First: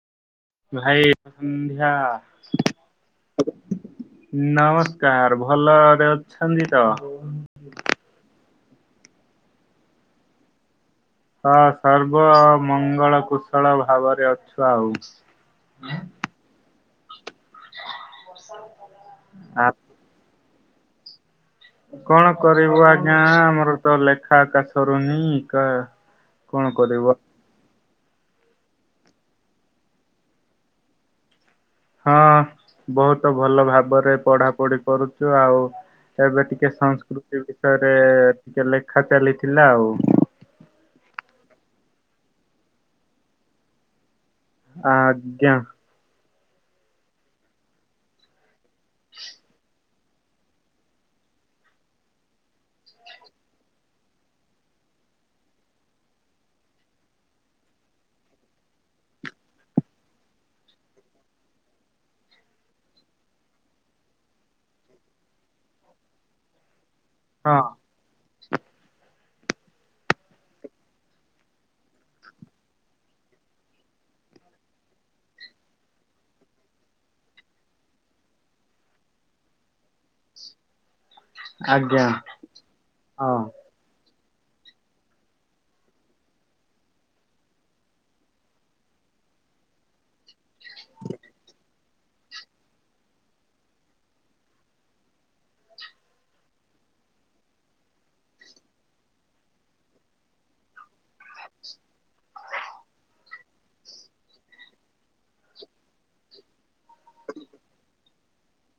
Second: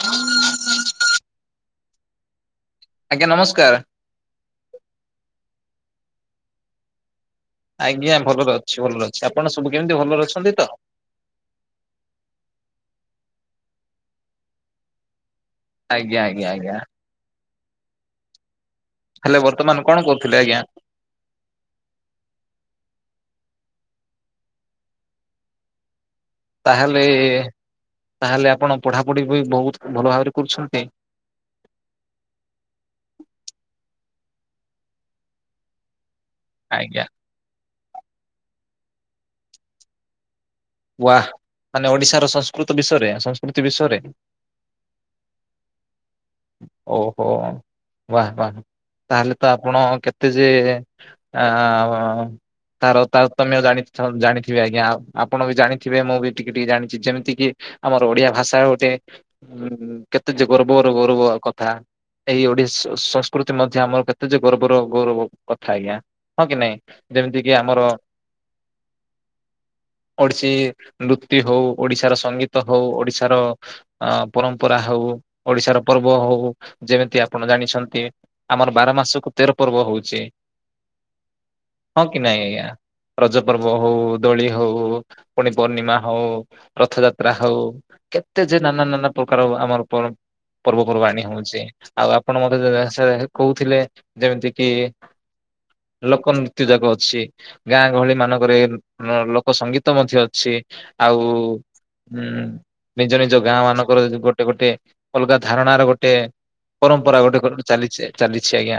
ଆ ଭାଇ ଶୁଭ ଆଜ୍ଞା ନମସ୍କାର। ସନ୍ଧ୍ୟା। ନମସ୍କାର ଭଲରେ ଅଛନ୍ତି ତ? ଆଜ୍ଞା ଭଲରେ ଅଛି ଭଲରେ ଅଛି। ଆପଣ ସବୁ କେମିତି ଭଲରେ ଅଛନ୍ତି ତ? ହଁ ସର୍ବ ମଙ୍ଗଳ କୁଶଳ ଭାବରେ ଅଛୁ ଆଉ। ଆଜ୍ଞା ଆଜ୍ଞା ଆଜ୍ଞା। ବର୍ଷା ହେଲେ ବର୍ତ୍ତମାନ କଣ କହୁଥିଲେ ଆଜ୍ଞା? କଣ କରିବୁ ଆଜ୍ଞା ଆମର ତ ଲେଖା କାଛରୁନି ତାହଲେ ତାହେଲେ ଆପଣ ପଢାପଢି ବି ବହୁତ ଭଲ ଭାବରେ କରୁଛନ୍ତି? ହଁ ବହୁତ ଭଲ ଭାବରେ ପଢାପଢି କରୁଛୁ ଆଉ ଏବେ ଟିକେ ଆଜ୍ଞା ସଂସ୍କୃତି ବିଷୟରେ ଟିକେ ଲେଖା ଚାଲିଥିଲା ଆଉ। ମାନେ ଓଡିଶାର ସଂସ୍କୃତ ବିଷୟରେ ସଂସ୍କୃତି ବିଷୟରେ ଆଜ୍ଞା। ଓହୋ ବାହ ବାହ ତାହେଲେ ତ ଆପଣ କେତେ ତ ଯେ ଅ ତାର ତାର ତମେ ଆଉ ଜାଣି ଜାଣିଥିବି ଆଜ୍ଞା। ଆପଣ ବି ଜାଣିଥିବେ, ମୁଁ ବି ଟିକେ ଟିକେ ଜାଣିଛି ଯେମିତି କି ଆମର ଓଡିଆ ଭାଷା ଗୋଟେ ଉଁ କେତେ କର କଥା ଏଇ ଓଡିଆ ସଂସ୍କୃତି ମଧ୍ୟ ଆମର କେତେ ଯେ ଗୌବର ଗୌରବ କଥା ଆଜ୍ଞା ହଁ କି ନାଇଁ? ଯେମିତି କିି ହଁ ଆମର ଓଡିଶୀ ନୃତ୍ୟ ହଉ ଓଡିଶାର ସଙ୍ଗୀତ ହଉ, ଓଡିଶାର ଅ ପରମ୍ପରା ହଉ। ଓଡିଶାର ପର୍ବ ହଉ ଯେମିତି ଆପଣ ଜାଣିଛନ୍ତି, ଆମର ବାର ମାସକୁ ତେର ପର୍ବ ହଉଛି ହଁ ଆଜ୍ଞା କି ନାଇଁ! ଆଜ୍ଞା ହଁ ରଜ ପର୍ବ ହଉ ଦୋଳି ହଉ। ପୁଣି ପୂର୍ଣ୍ଣିମା ହଉ, ରଥଯାତ୍ରା ହଉ, କେତେ ଯେ ନାନା ନାନା ପ୍ରକାର ଆମର ପୂର୍ବପୂର୍ବାଣି ହଉଛି। ଆଉ ଆପଣ ମତେ କହୁଥିଲେ ଯେମିତି କି ଲୋକ ନୃତ୍ୟ ଯାକ ଅଛି, ଗାଁ ଗହଳି ମାନଙ୍କରେ ଲୋକ ସଙ୍ଗୀତ ମଧ୍ୟ ଅଛି ଆଉ। ହୁଁ, ନିଜ ନିଜ ଗାଁ ମାନଙ୍କର ଗୋଟେ ଗୋଟେ ଅଲଗା ଧାରଣ ର ଗୋଟେ ପରମ୍ପରା ଗୋଟେ ଚାଲିଛି ଚାଲିଛି ଆଜ୍ଞା।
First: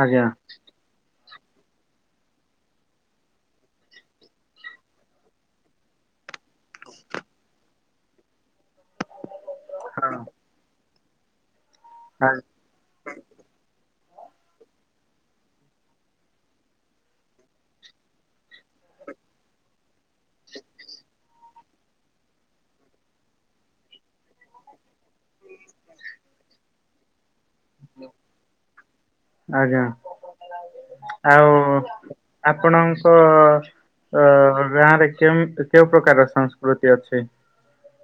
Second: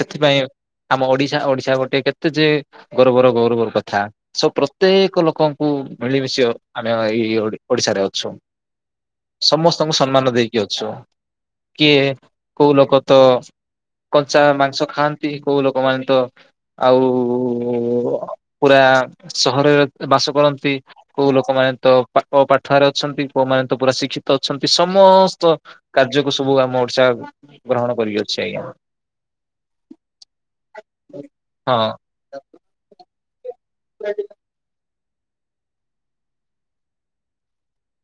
ଆଜ୍ଞା ଆମ ଓଡିଶା ଓଡିଶା ଗୋଟେ କେତେ ଯେ ଗୌରବର ଗୌରବର କଥା ସ ପ୍ରତ୍ୟେକ ଲୋକଙ୍କୁ ମିଳିମିଶି ଆମେ ଏଇ ଓଡିଶାରେ ଅଛୁ। ସମସ୍ତଙ୍କୁ ହଁ ସମ୍ମାନ ଦେଇକି ଅଛୁ। କିଏ କୋଉ ଲୋକ ତ କଞ୍ଚା ମାଂସ ଖାଆନ୍ତି, କୋଉ ଲୋକମାନେ ତ ଆଉ ପୁରା ସହରରେ ବାସ କରନ୍ତି କୋଉ ଲୋକମାନେ ତ ପାକ ପାଠୁଆରେ ଅଛନ୍ତି, କୋଉମାନେ ତ ପୁରା ଶିକ୍ଷିତ ଅଛନ୍ତି ସମସ୍ତ କାର୍ଯ୍ୟକୁ, ସବୁ ଆମ ଓଡିଶା ଗ୍ରହଣ କରିଅଛି ଆଜ୍ଞା। ଆଜ୍ଞା। ଆଉ ହଁ ଆପଣ କ ଗାଁରେ କେ କେଉଁ ପ୍ରକାର ସଂସ୍କୃତି ଅଛି?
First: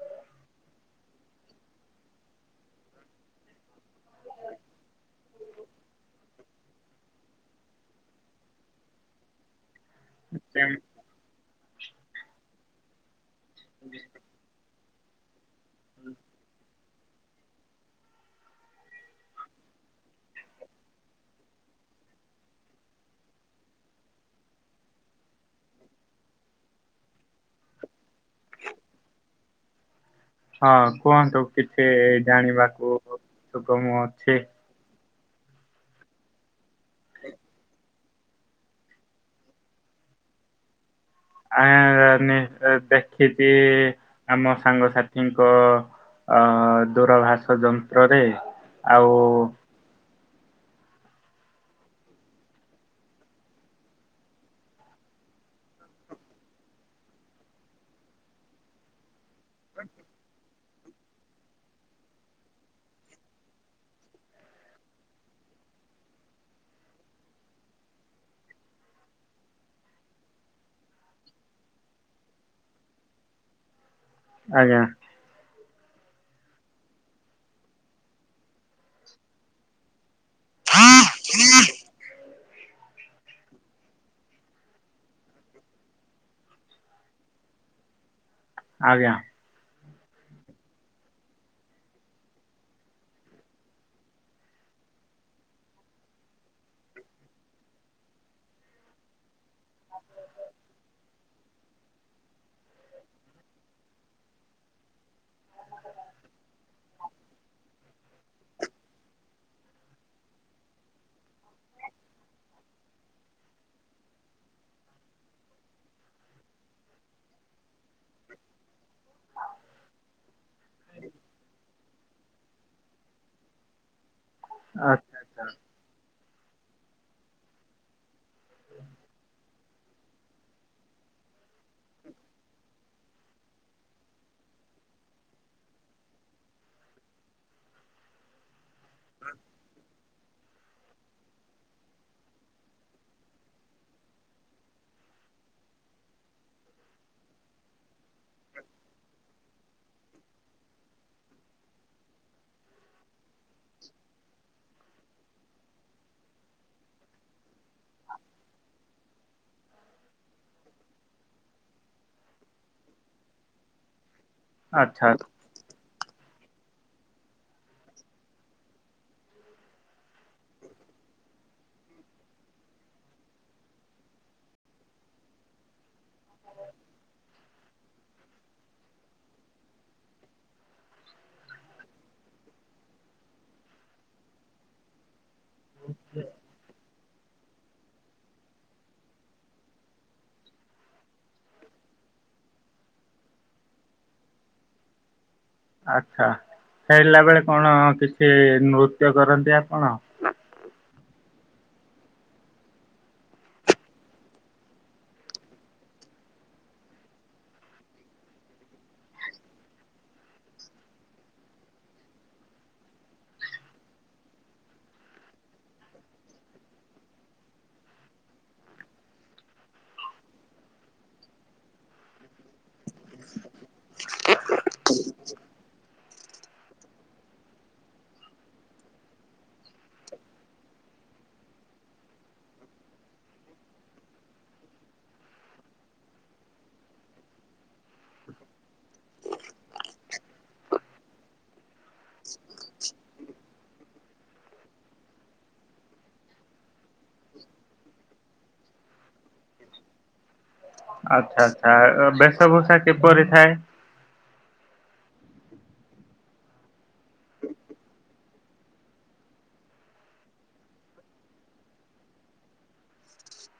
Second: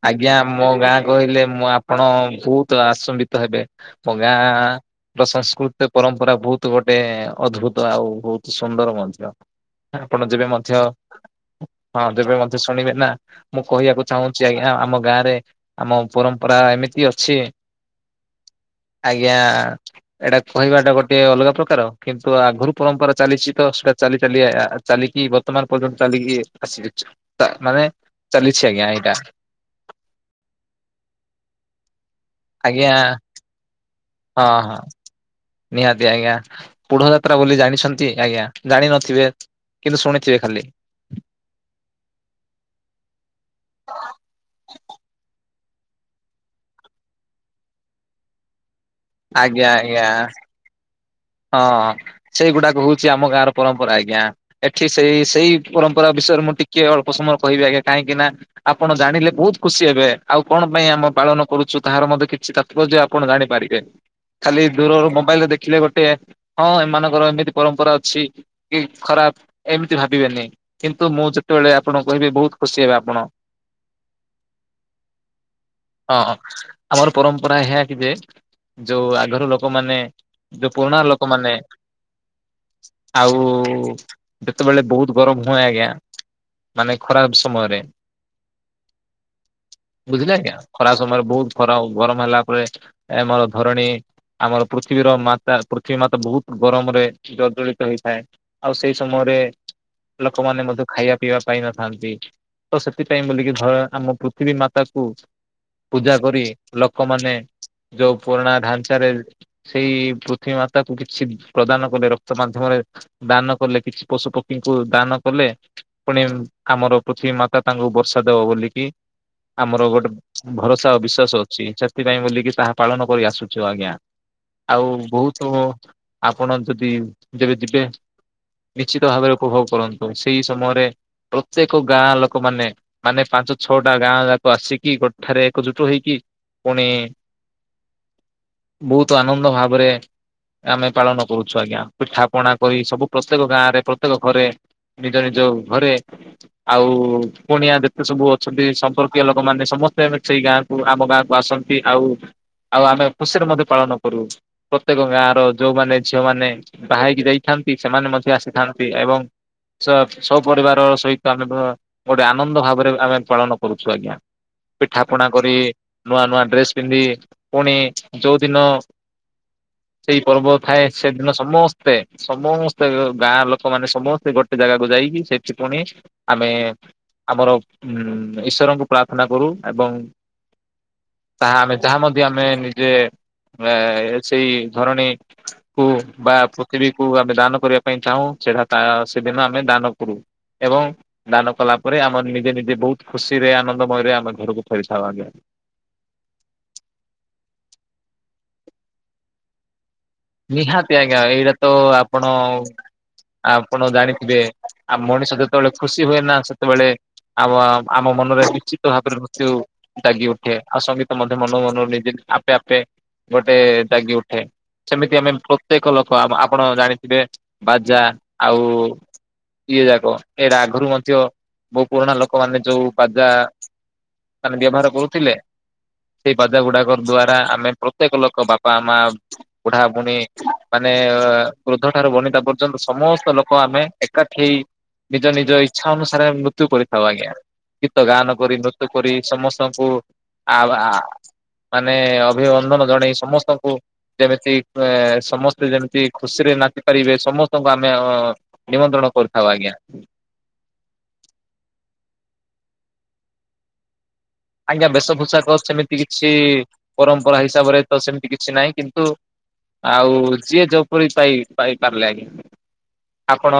ଆଜ୍ଞା ମୋ ଗାଁ କହିଲେ, ମୁଁ ଆପଣ ବହୁତ ଆଶମ୍ବିତ ହେବେ ମୋ ଗାଁ ସଂସ୍କୃତି ପରମ୍ପରା ବହୁତ ଗୋଟେ ଅଦଦ୍ଭୁତ ଆଉ, ବହୁତ ସୁନ୍ଦର ମଧ୍ୟ ଆପଣ ଯେବେ ମଧ୍ୟ ହଁ ଯେବେ ମଧ୍ୟ ଶୁଣିବେ ନା ମୁଁ କହିବାକୁ ଚାହୁଁଛି ଆଜ୍ଞା ଆମ ଗାଁ ରେ ଆମ ପରମ୍ପରା ଏମିତି ଅଛି। ଆଜ୍ଞା ଏଇଟା କହିବା ଟା ଗୋଟେ ଅଲଗା ପ୍ରକାର, କିନ୍ତୁ ଆଗରୁ ପରମ୍ପରା ଚାଲିଛି ତ ଚାଲି ଚା ଚାଲିକି ବର୍ତ୍ତମାନ ପର୍ଯ୍ୟନ୍ତ ଚାଲିକି ଆସିଅଛି ମାନେ ଚାଲିଛି ଆଜ୍ଞା ଏଇଟା ହଁ କୁହନ୍ତୁ କିଛି ଆଜ୍ଞା ଜାଣିବାକୁ ସୁଗମ ଅଛି। ହଁ ହଁ। ନିହାତି ଆଜ୍ଞା ପୁଢ ଯାତ୍ରା ବୋଲି ଜାଣିଛନ୍ତି ଆଜ୍ଞା ଜାଣିିନଥିବେ କିନ୍ତୁ ଶୁଣିଥିବେ ଖାଲି ଆ ଦେଖିଚି ଆମ ସାଙ୍ଗସାଥି କ ଦୂରଭାଷ ଯନ୍ତ୍ରରେ ଆଉ ଆଜ୍ଞା ଆଜ୍ଞା। ହଁ ସେଇଗୁଡାକ ହଉଛି ଆମ ଗାଁର ପରମ୍ପରା ଆଜ୍ଞା ଏଠି ସେଇ ସେଇ ପରମ୍ପରା ବି ବିଷୟରେ ମୁଁ ଟିକେ ଅଳ୍ପ ସମୟ କହିବି ଆଜ୍ଞା କାହିଁକିନା ଆପଣ ଜାଣିଲେ ବହୁତ ଖୁସି ହେବେ ଆଉ କଣ ପାଇଁ ଆମେ ପାଳନ କରୁଛୁ ତାହାର ମଧ୍ୟ କିଛି ତାତ୍ପର୍ଯ୍ୟ ଆପଣ ଜାଣିପାରିବେ। ଖାଲି ଦୂରରୁ ମୋବାଇଲରେ ଦେଖିଲେ ଗୋଟେ ହଁ ଏମାନଙ୍କର ଏମିତି ପରମ୍ପରା ଅଛି କି ଖରାପ ଏମିତି ଭାବିବେନି କିନ୍ କିନ୍ତୁ ମୁଁ ଯେତେବେଳେ ଆପଣଙ୍କୁ କହିବି ବହୁତ ଖୁସି ହେବେ ଆପଣ। ଆଜ୍ଞା। ହଁ ଆମର ପରମ୍ପରା ଏହା କି ଯେ ଯୋଉ ଆଗରୁ ଲୋକମାନେ ଯୋଉ ପୁରୁଣା ଲୋକମାନେ ଆଉ ଯେତେବେଳେ ବହୁତ ଗରମ ହୁଏ ଆଜ୍ଞା। ମାନେ ଖରାପ ସମୟରେ। ଆଜ୍ଞା। ବୁଝିଲେ ଆଜ୍ଞା ଖରାପ ସମୟରେ ବହୁତ ଖରା ଗରମ ହେଲା ପରେ ଏମର ଧରଣୀ ଆମର ପୃଥିବୀର ମା ତା ପୃଥିବୀ ମାତା ବହୁତ ଗରମରେ ଜଜଳିତ ହେଇଥାଏ ଆଉ ସେଇ ସମୟରେ ଲୋକମାନେ ମଧ୍ୟ ଖାଇବା ପିଇବା ପାଇଁ ନଥାନ୍ତି। ତ ସେଥିପାଇଁ ବୋଲିକି ଧ ଆମ ପୃଥିବୀ ମାତାକୁ ପୂଜା କରି ଲୋକମାନେ ଯୋଉ ପୁରୁଣା ଢାଞ୍ଚାରେ ସେଇ ପୁ ପୃଥିବୀ ମାତାକୁ କିଛି ପ୍ରଦାନ କଲେ ରକ୍ତ ମାଧ୍ୟମରେ ଦାନ କଲେ କିଛି ପଶୁ ପକ୍ଷୀଙ୍କୁ ଦାନ କଲେ। ତେ ପୁଣି ଆମର ପୃଥିବୀ ମାତା ତାଙ୍କୁ ବର୍ଷା ଦବ ବୋଲିକି ଆମର ଗୋଟେ ଭରସା ଆ ବିଶ୍ଵାସ ଅଛି ସେଥି ପାଇଁ ବୋଲି କି ତାହା ପାଳନ କରି ଆସୁଛୁ ଆଜ୍ଞା। ଆଉ ଆଚ୍ଛା ବହୁତ ଆପଣ ଯଦି ଯେବେ ଯିବେ। କିଛିତ ଭାବରେ ଉପଭୋଗ କରନ୍ତୁ ସେଇ ସମୟରେ ପ୍ରତ୍ୟେକ ଗାଁ ଲୋକ ମାନେ ମାନେ ପାଞ୍ଚ ଛଅଟା ଗାଁ ଯାକ ଆସିକି ଗୋଠାରେ ଏକଜୁଟ ହେଇକି ପୁଣି ବହୁତ ଆନନ୍ଦ ଭାବରେ ଆମେ ପାଳନ କରୁଛୁ ଆଜ୍ଞା ପିଠା ପଣା କରି ସବୁ ପ୍ରତ୍ୟେକ ଗାଁ ରେ ପ୍ରତ୍ୟେକ ଘରେ ନିଜ ନିଜ ଘରେ ଆଉ କୁଣିଆ ଯେତେ ସବୁ ଅଛନ୍ତି ସମ୍ପର୍କୀୟ ଲୋକମାନେ ସବୁ ସମସ୍ତେ ସେଇ ଗାଁକୁ ଆମ ଗାଁକୁ ଆସନ୍ତି ଆଉ ଆଉ ଆମେ ଖୁସିରେ ମଧ୍ୟ ପାଳନ କରୁ ପ୍ରତ୍ୟେକ ତାକ ଗାଁ ର ଯୋଉମାନେ ଝିଅମାନେ ବାହା ହେଇକି ଯାଇଥାନ୍ତି ସେମାନେ ମଧ୍ୟ ଆସିଥାନ୍ତି ଏବଂ ସବ ସବୁ ପରିବାର ସହିତ ଆମେ ଗୋଟେ ଆନନ୍ଦ ଭାବରେ ଆମେ ପାଳନ କରୁଛୁ ଆଜ୍ଞା। ପିଠା ଆଚ୍ଛା ପଣା କରି ନୂଆ ନୂଆ ଡ୍ରେସ ପିନ୍ଧି ପୁଣି ଯୋଉଦିନ ସେଇ ପର୍ବ ଥାଏ ସେଦିନ ସମସ୍ତେ ସମସ୍ତେ ଗାଁ ଲୋକ ମାନେ ସମସ୍ତେ ଗୋଟେ ଜାଗାକୁ ଯାଇକି ସେଥି ପୁଣି ଆମେ ଆମର ଉ ଈଶ୍ୱରଙ୍କୁ ପ୍ରାର୍ଥନା କରୁ ଏବଂ ତାହା ଆମେ ଯାହା ମଧ୍ୟ ଆମେ ନିଜେ ଆ ସେଇ ଧରଣୀ କୁ ବା ପୃଥିବୀକୁୁ ଆମେ ଦାନ କରିବା ପାଇଁ ଚାହୁଁ ସେଟା ତା ସେଦିନ ଆମେ ଦାନ କରୁ। ଏବଂ ଦାନ କଲା ପରେ ଆମେ ନିଜେ ନିଜେ ବହୁତ ଖୁସିରେ ଆନନ୍ଦମୟରେ ଆମେ ଘରକୁ ଫେରିଥାଉ ଆଜ୍ଞା। ଆଛା ଫେରିଲା ବେଳେ କଣ କିଛି ନୃତ୍ୟ କରନ୍ତି ଆପଣ? ନିହାତି ଆଜ୍ଞା ଏଇଟା ତ ଆପଣ ଆପଣ ଜାଣିଥିବେ ଆ ମଣିଷ ଯେତେବେଳେ ଖୁସି ହୁଏ ନା ସେତେବେଳେ ଆମ ଆମ ମନରେ ନିଶ୍ଚିତ ଭାବରେ ମୃତ୍ୟୁ ଜାଗି ଉଠେ ଆଉ ସଙ୍ଗୀତ ମଧ୍ୟ ମନ ମନ ନିଜେ ଆପେ ଆପେ ଗୋଟେ ଦାଗି ଉଠେ। ସେମିତି ଆମେ ପ୍ରତ୍ୟେକ ଲୋକ ଆପଣ ଜାଣିଥିବେ ବାଜା ଆଉ ଇଏ ଯାକ ଏଇଟା ଆଗରୁ ମଧ୍ୟ ମୋ ପୁରୁଣା ଲୋକମାନୋନେ ଯୋଉ ବାଜା ମାନେ ବ୍ୟବହାର କରୁଥିଲେ। ସେଇ ବାଜା ଗୁଡାକ ଦ୍ଵାରା ଆମେ ପ୍ରତ୍ୟେକ ଲୋକ ବାପା ମାଆ ବୁଢାବୁଣି ମାନେ ଏ ବୃଦ୍ଧ ଠାରୁ ବନିତା ପର୍ଯ୍ୟନ୍ତ ସମସ୍ତ ଲୋକ ଆମେ ଏକାଠି ନିଜ ନିଜ ଇଚ୍ଛା ଅନୁସାରେ ମୃତ୍ୟୁ କରିଥାଉ ଆଜ୍ଞା। ଗୀତ ଗାନ କରି ମୃତ୍ୟୁ କରି ସମସ୍ତଙ୍କୁ ଆ ଆ ମାନେ ଅଭିଅନ୍ଦନ ଜଣେଇ ସମସ୍ତଙ୍କୁ ଯେମିତି ଏ ସମସ୍ତେ ଯେମିତି ଖୁସିରେ ନାଚି ପାରିବେ ସମସ୍ତଙ୍କୁ ଆମେ ଅ ନିମନ୍ତ୍ରଣ କ ରିଥାଉ ଆଜ୍ଞା। ଆଚ୍ଛା ଆଚ୍ଛା ବେଶଭୂଷା କିପରି ଥାଏ? ଆଜ୍ଞା ବେଶପୋଷାକ ସେମିତି କିଛି ପରମ୍ପରା ହିସାବରେ ତ ସେମିତି କିଛି ନାହିଁ କିନ୍ତୁ ଆଉ ଯିଏ ଜୋଉପରି ପାଇ ପାଇ ପାରିଲେ ଆଜ୍ଞା। ଆପଣ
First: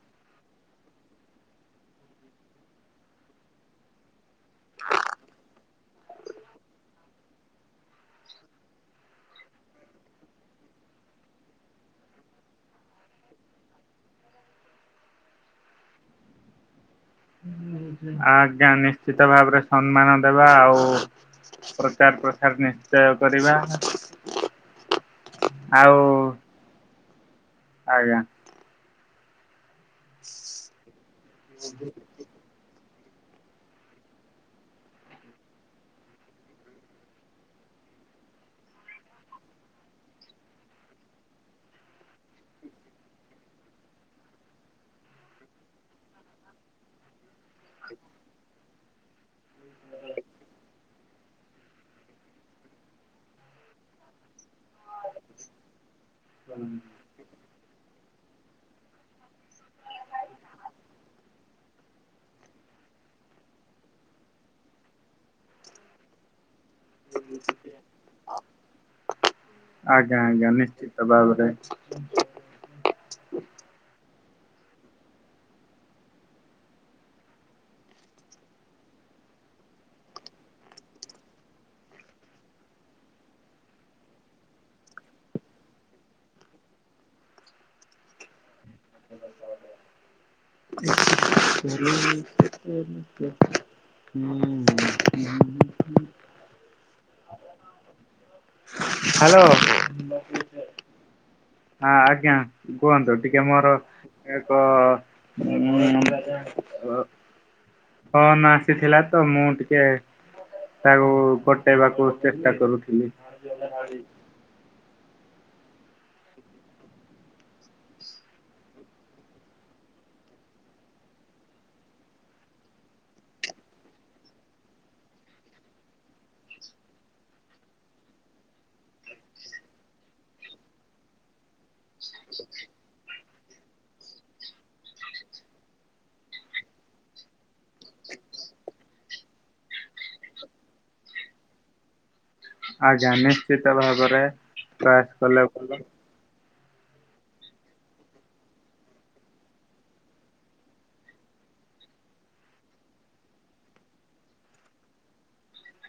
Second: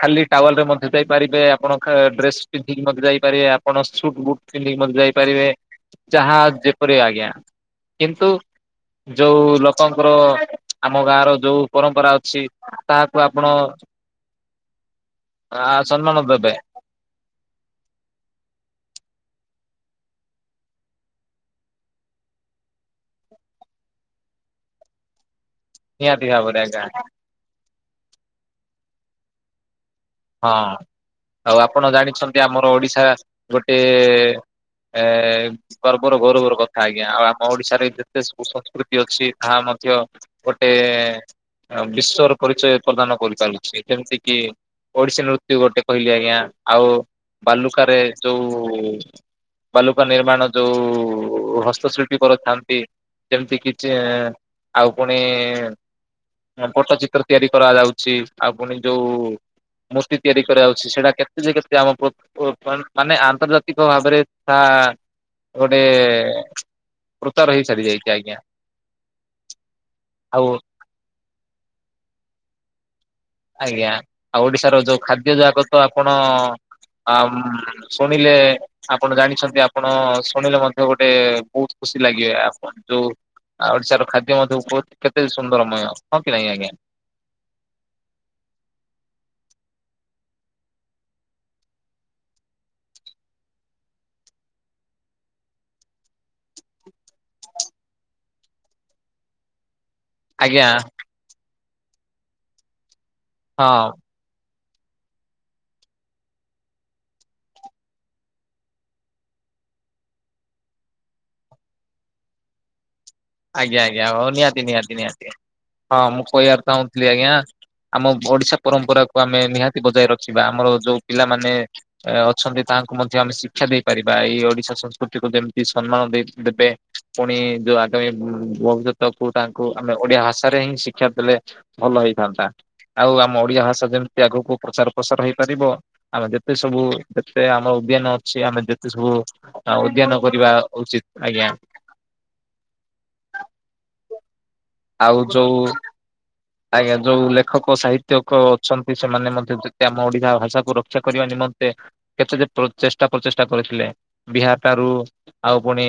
ଖାଲି ଟାୱଲ ରେ ମଧ୍ୟ ଯାଇପାରିବେ ଆପଣ ଡ୍ରେସ ପିନ୍ଧିକି ମଧ୍ୟ ଯାଇପାରିବେ ଆପ୍ ପଣ ସୁଟ ବୁଟ ପିନ୍ଧିକି ମ ଯାଇପାରିବେ ଯାହା ଯେପରି ଆଜ୍ଞା କିନ୍ତୁ ଯୋଉ ଲୋକଙ୍କର ଆମ ଗାଁ ର ଯୋଉ ପରମ୍ପରା ଅଛି ତାହାକୁ ଆପଣ ଆ ସମ୍ମାନ ଦେବେ। ଆଜ୍ଞା ନିଶ୍ଚିତ ଭାବରେ ସମ୍ମାନ ଦେବା ଆଉ। ପ୍ରଚାର ପ୍ରସାର ନିଶ୍ଚୟ କରିବା। [inaudible] ଆଉ ନିଆତି ଭାବରେ ଆଜ୍ଞା। ଆଜ୍ଞା। ହଁ ଆଉ ଆପଣ ଜାଣିଛନ୍ତି ଆମର ଓଡିଶା ଗୋଟେ ଏ ଗର୍ବର ଗୌରବର କଥା ଆଜ୍ଞା ଆଉ ଆମ ଓଡିଶାରେ ଯେତେ ସବୁ ସଂସ୍କୃତି ଅଛି ତାହା ଆମ ମଧ୍ୟ ଗୋଟେ ବିଶ୍ଵର ପରିଚୟ ପ୍ରଦାନ କରିପାରୁଛି ଯେମିତି କିି? ଓଡିଶୀ ନୃତ୍ୟୁ ଗୋଟେ କହିଲି ଆଜ୍ଞା ଆଉ ବାଲୁକାରେ ଯୋଉ ବଲୁକା ନିର୍ମାଣ ଯୋଉ ହସ୍ତଶିଳ୍ପୀ କରିଥାନ୍ତି ଯେମିତି କିଛି ଆଉ ପୁଣି ଫଟଚିତ୍ର ତିଆରି କରାଯାଉଛି ଆଉ ପୁଣି ଯୋଉ। ମୂର୍ତ୍ତି ତିଆରି କରାଯାଉଛି ସେଇଟା କେତେ ଯେ କେତେ ଆମ ପୁ-ପୁ ମାନେ ଆନ୍ତର୍ଜାତିକ ଭାବରେ ଆ ଆ ଗୋଟେ [unintelligible] ହେଇ ସାରି ଯାଇଛି ଆଜ୍ଞା। ଆଜ୍ଞା ଆଉ ଆଜ୍ଞା ନିଶ୍ଚିତ ଭାବରେ। ଆଜ୍ଞା ଆଉ ଓଡିଶାର ଯୋଉ ଖାଦ୍ୟ ଯାକ ତ ଆପଣ ଆମ ସୁଣିଲେ ଆପଣ ଜାଣିଛନ୍ତି ଆପଣ ସୁଣିଲେ ମଧ୍ୟ ଗୋଟେ ବହୁତ ଖୁସି ଲାଗିବେ ଆପଣ ଯୋଉ। ଆଉ ଓଡିଶାର ଖାଦ୍ୟ ମଧ୍ୟ ଉ ପ କେତେ ସୁନ୍ଦରମୟ ହଁ କି ନାଇଁ ଆଜ୍ଞା? [unintelligible] ହୁଁ। ହ୍ୟାଲୋ। ଆଜ୍ଞା। ହଁ ଆଜ୍ଞା କୁହନ୍ତୁ, ଟିକେ ହଁ ମୋର [inaudible] ଫୋନ୍ ଆସିଥିଲା ତ ମୁଁ ଟିକେ ତାକୁ କଟେଇବାକୁ ଚେଷ୍ଟା କରୁଥିଲି। ଆଜ୍ଞା ଆଜ୍ଞା! ହଉ ନିହାତି ନିହାତି ନିହାତି ହଁ ମୁଁ କହିବାକୁ ଚାହୁଁଥିଲି ଆଜ୍ଞା। ଆମ ଓଡିଶା ପରମ୍ପରାକୁୁ ଆମେ ନିହାତି ବଜାୟ ରଖିବା। ଆମର ଯୋଉ ପିଲାମାନେ ଅଛନ୍ତି ତା ତାଙ୍କୁ ମଧ୍ୟ ଆମେ ଶିକ୍ଷା ଦେଇପାରିବା। ଏଇ ଓଡିଶା ସଂସ୍କୃତିକୁ ଯେମିତି ସମ୍ମାନ ଦେଇ ଦେବେ ପୁଣି ଯୋଉ ତ ଭବିଷ୍ୟତ କୁ ତାଙ୍କୁ ଆମେ ଓଡିଆ ଭାଷାରେ ହିଁ ଶିକ୍ଷା ଦେଲେ ଭଲ ହେଇଥାନ୍ତା। ଆଉ ଆମ ଓଡିଆ ଭାଷା ଯେମିତି ଆଗକୁ ପ୍ରଚାର ପ୍ରସାର ହେଇପାରିବ। ଆମେ ଯେତେ ସବୁ ଯେତେ ଆମ ଉଦ୍ୟାନ ଅଛି। ଆମେ ଯେତେ ସବୁ ଉଦ୍ୟାନ କରିବା ଉଚିତ ଆଜ୍ଞା। ଆଜ୍ଞା ନିଶ୍ଚିତ ଭାବରେ ଆଉ ପ୍ରୟାସ କଲେ ଯୋଉ ଭଲ। ଆଜ୍ଞା ଯୋଉ ଲେଖକ ସାହିତ୍ୟକ ଅଛନ୍ତି। ସେମାନେ ମଧ୍ୟ ଯେତେ ଆମ ଓଡିଆ ଭାଷା କୁ ରକ୍ଷା କରିବା ନିମ ନ୍ତେ କେତେ ଯେ ପ୍ରଚେଷ୍ଟା ପ୍ରଚେଷ୍ଟା କରିଥିଲେ। ବିହାର ଟାରୁ ଆଉ ପୁଣି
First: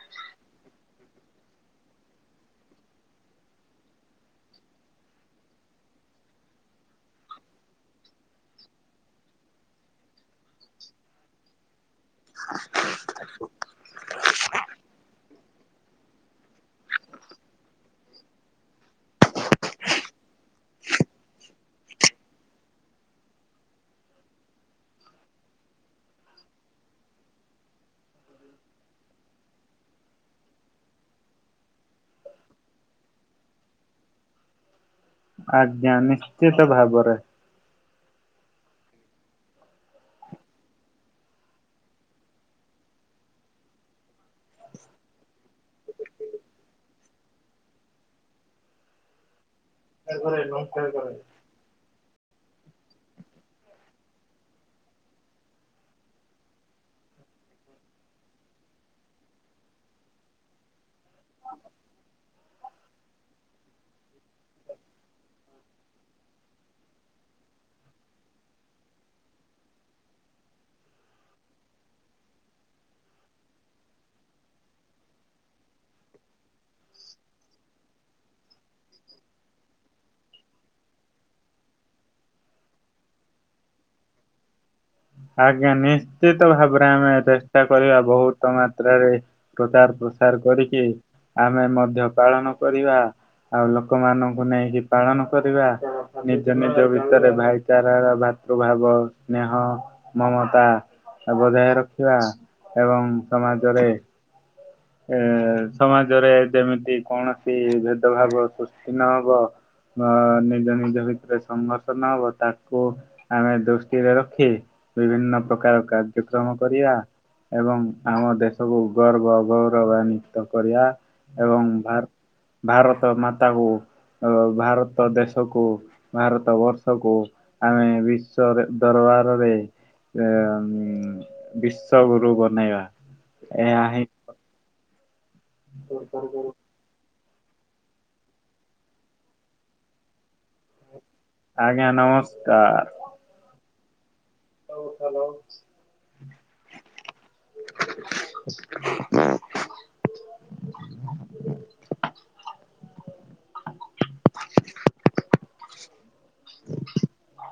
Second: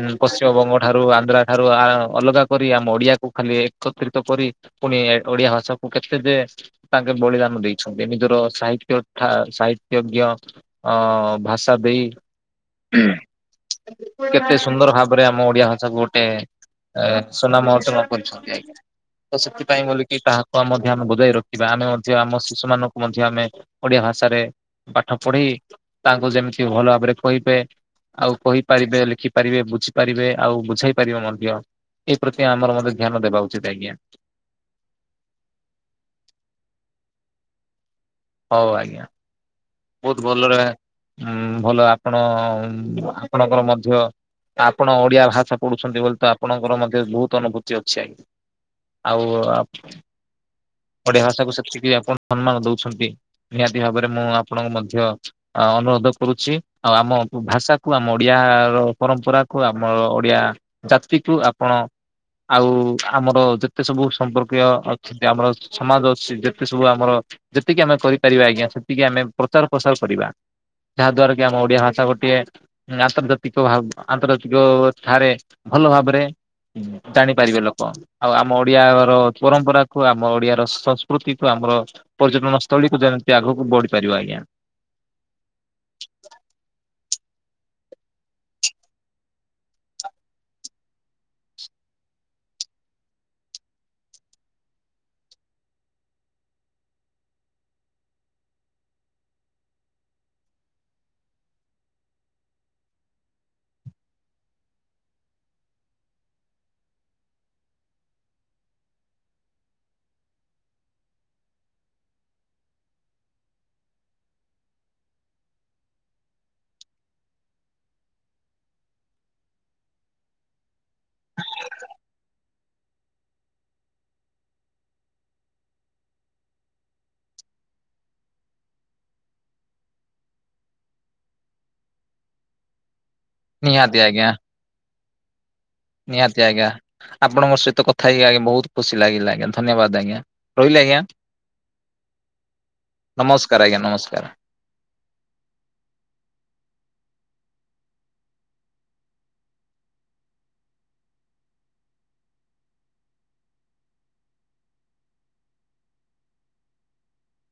ଉ ପଶ୍ଚିମବଙ୍ଗ ଠାରୁ ଆନ୍ଧ୍ରା ଠାରୁ ଆ ଅଲଗା କରି। ଆମ ଓଡିଆକୁ ଖାଲି ଏକତ୍ରି ତ କରି, ପୁଣି ଓଡିଆ ଭାଷାକୁ କେତେ ଯେ ତାଙ୍କେ ବଳିଦାନ ଦେଇଛନ୍ତି। ନିଜର ସାହିତ୍ୟ ତା ସାହିତ୍ୟଜ୍ଞ ଅ ଭାଷା ଦେଇ କେତେ ସୁନ୍ଦର ଭାବରେ ଆମ ଓଡିଆ ଭାଷାକୁ ଗୋଟେ ଅ ସୁନାମ ଅର୍ଜନ କରିଛନ୍ତି ଆଜ୍ଞା। ତ ସେଥିପାଇଁ ବୋଲିକି ତାହାକୁ ଆମ ଧ୍ୟାନ ବଜାଇ ଆମେ ରଖିବା ଆମେ ମଧ୍ୟ ଆମ ଶିଶୁ ମାନଙ୍କୁ ମଧ୍ୟ ଆମେ ଓ ଓଡିଆ ଭାଷାରେ ପାଠ ପଢେଇ ତାଙ୍କୁ ଯେମିତି ଭଲ ଭାବରେ କହିବେ। ଆଉ କହିପାରିବେ ଲେଖିପାରିବେ ବୁଝିପାରିବେ ଆଉ ବୁଝାଇ ପାରିବେ ମଧ୍ୟ। ଏଇ ପ୍ରତି ଆମର ମଧ୍ୟ ଧ୍ୟାନ ଦେବା ଉଚିତ ଆଜ୍ଞା। ଆଜ୍ଞା ନିଶ୍ଚିତ ଭାବରେ। ହୋଉ ଆଜ୍ଞା। ବୋହୁତ ଭଲରେ ଉଁ ଭଲ ଆପଣ ଆପଣଙ୍କର ମଧ୍ୟ ଆପଣ ଓଡିଆ ଭାଷା ପଢୁଛନ୍ତି ବୋଲି ତ ଆପଣଙ୍କର ମଧ୍ୟ ବୋହୁତ ଅନୁଭୂତି ଅଛି ଆଜ୍ଞା। ଆଉ ଆ ଓଡିଆ ଭାଷାକୁୁ ସେତିକି ଆପଣ ସମ୍ମାନ ଦୋଉଛନ୍ତି, ନିହାତି ଭାବରେ ମୁଁ ଆପଣଙ୍କୁ ମଧ୍ୟ ଅ ଅନୁରୋଧ କରୁଛି ଆଉ ଆମ ଉ ଭାଷାକୁ, ଆମ ଓଡିଆର ପରମ୍ପରାକୁ, ଆମ ଓଡିଆ ଜାତିକୁ, ଆପଣ ଆଉ ଆମର ଯେତେ ସବୁ ସମ୍ପର୍କୀୟ ଅଛନ୍ତି ଆମର ସମାଜ ଅଛି ଯେତେ ସବୁ ଆମର ଯେତିକି ଆମେ କରିପାରିବା ଆଜ୍ଞା ସେତିକି ଆମେ ପ୍ରଚାର ପ୍ରସାର କରିବା। ଯାହା ଦ୍ଵାରା କି ଆମ ଓଡିଆ ଭାଷା ଗୋଟିଏ ଉଁ ଆନ୍ତର୍ଜାତିକ ଭାବ ଆନ୍ତର୍ଜାତିକ ଠାରେ ଭଲ ଭାବରେ ଉଁ ଜାଣି ପାରିବେ ଲୋକ ଆଉ ଆମ ଓଡିଆର ପରମ୍ପରାକୁୁ, ଆମ ଓଡିଆର ସଂସ୍କୃତିକୁ ଆମର ପର୍ଯ୍ୟଟନ ସ୍ଥଳୀକୁ ଯେମିତି ଆଗକୁ ବଢି ପାରିବ ଆଜ୍ଞା। ଆଜ୍ଞା ନିଶ୍ଚିତ ଭାବରେ ଆମେ ଚେଷ୍ଟା କରିବା ବୋହୁତ ମାତ୍ରାରେ ପ୍ରଚାର ପ୍ର ପ୍ରସାର କରିକି ଆମେ ମଧ୍ୟ ପାଳନ କରିବା। ଆଉ ଲୋକମାନଙ୍କୁ ନେଇକି ପାଳନ କରିବା ନିଜ ନିଜ ଭିତରେ ଭାଇଚାରାର ବାର୍ ଭାବ, ସ୍ନେହ ମମତା ବଜାୟ ରଖିବା ଏବଂ ସମାଜରେ ଏ ସମାଜରେ ଯେମିତି କୌଣସି ଭେଦଭାବ ସୃଷ୍ଟି ନହବ ଅ ନିଜ ନିଜ ଭିତରେ ସଂଘର୍ଷ ନହବ ତାକୁ ଆମେ ଦୃଷ୍ଟିରେ ରଖି ବିଭିନ୍ନ ପ୍ରକାର କାର୍ଯ୍ୟକ୍ରମ କରିବା ଏବଂ ଆମ ଦେଶକୁ ଗର୍ବ ଆଉ ଗୌ ଗୌରବାନ୍ୱିତ କରିବା ଏବଂ ଭାର ଭାରତ ମାତାକୁ ଅ ଭାରତ ଦେଶକୁ ଭାରତ ବର୍ଷକୁ ଆମେ ବିଶ୍ଵରେ ଦର ବାରରେ ଏମ୍ ବିଶ୍ୱଗୁରୁ ବନେଇବା। ଏହା ନିହାତି ହିଁ ଆଜ୍ଞା। ନିହାତି ଆଜ୍ଞା। ଆପଣଙ୍କ ସହିତ କଥା ହେଇକି ଆଜ୍ଞା ବୋହୁତ ଖୁସି ଲାଗିଲା ଆଜ୍ଞା ଧନ୍ୟବାଦ ଆଜ୍ଞା ରହିଲେ ଆଜ୍ଞା। ଆଜ୍ଞା ନମସ୍କାର। ନମସ୍କାର ଆଜ୍ଞା ନମସ୍କାର। ହୋଉ ହଲୋ। ହଁ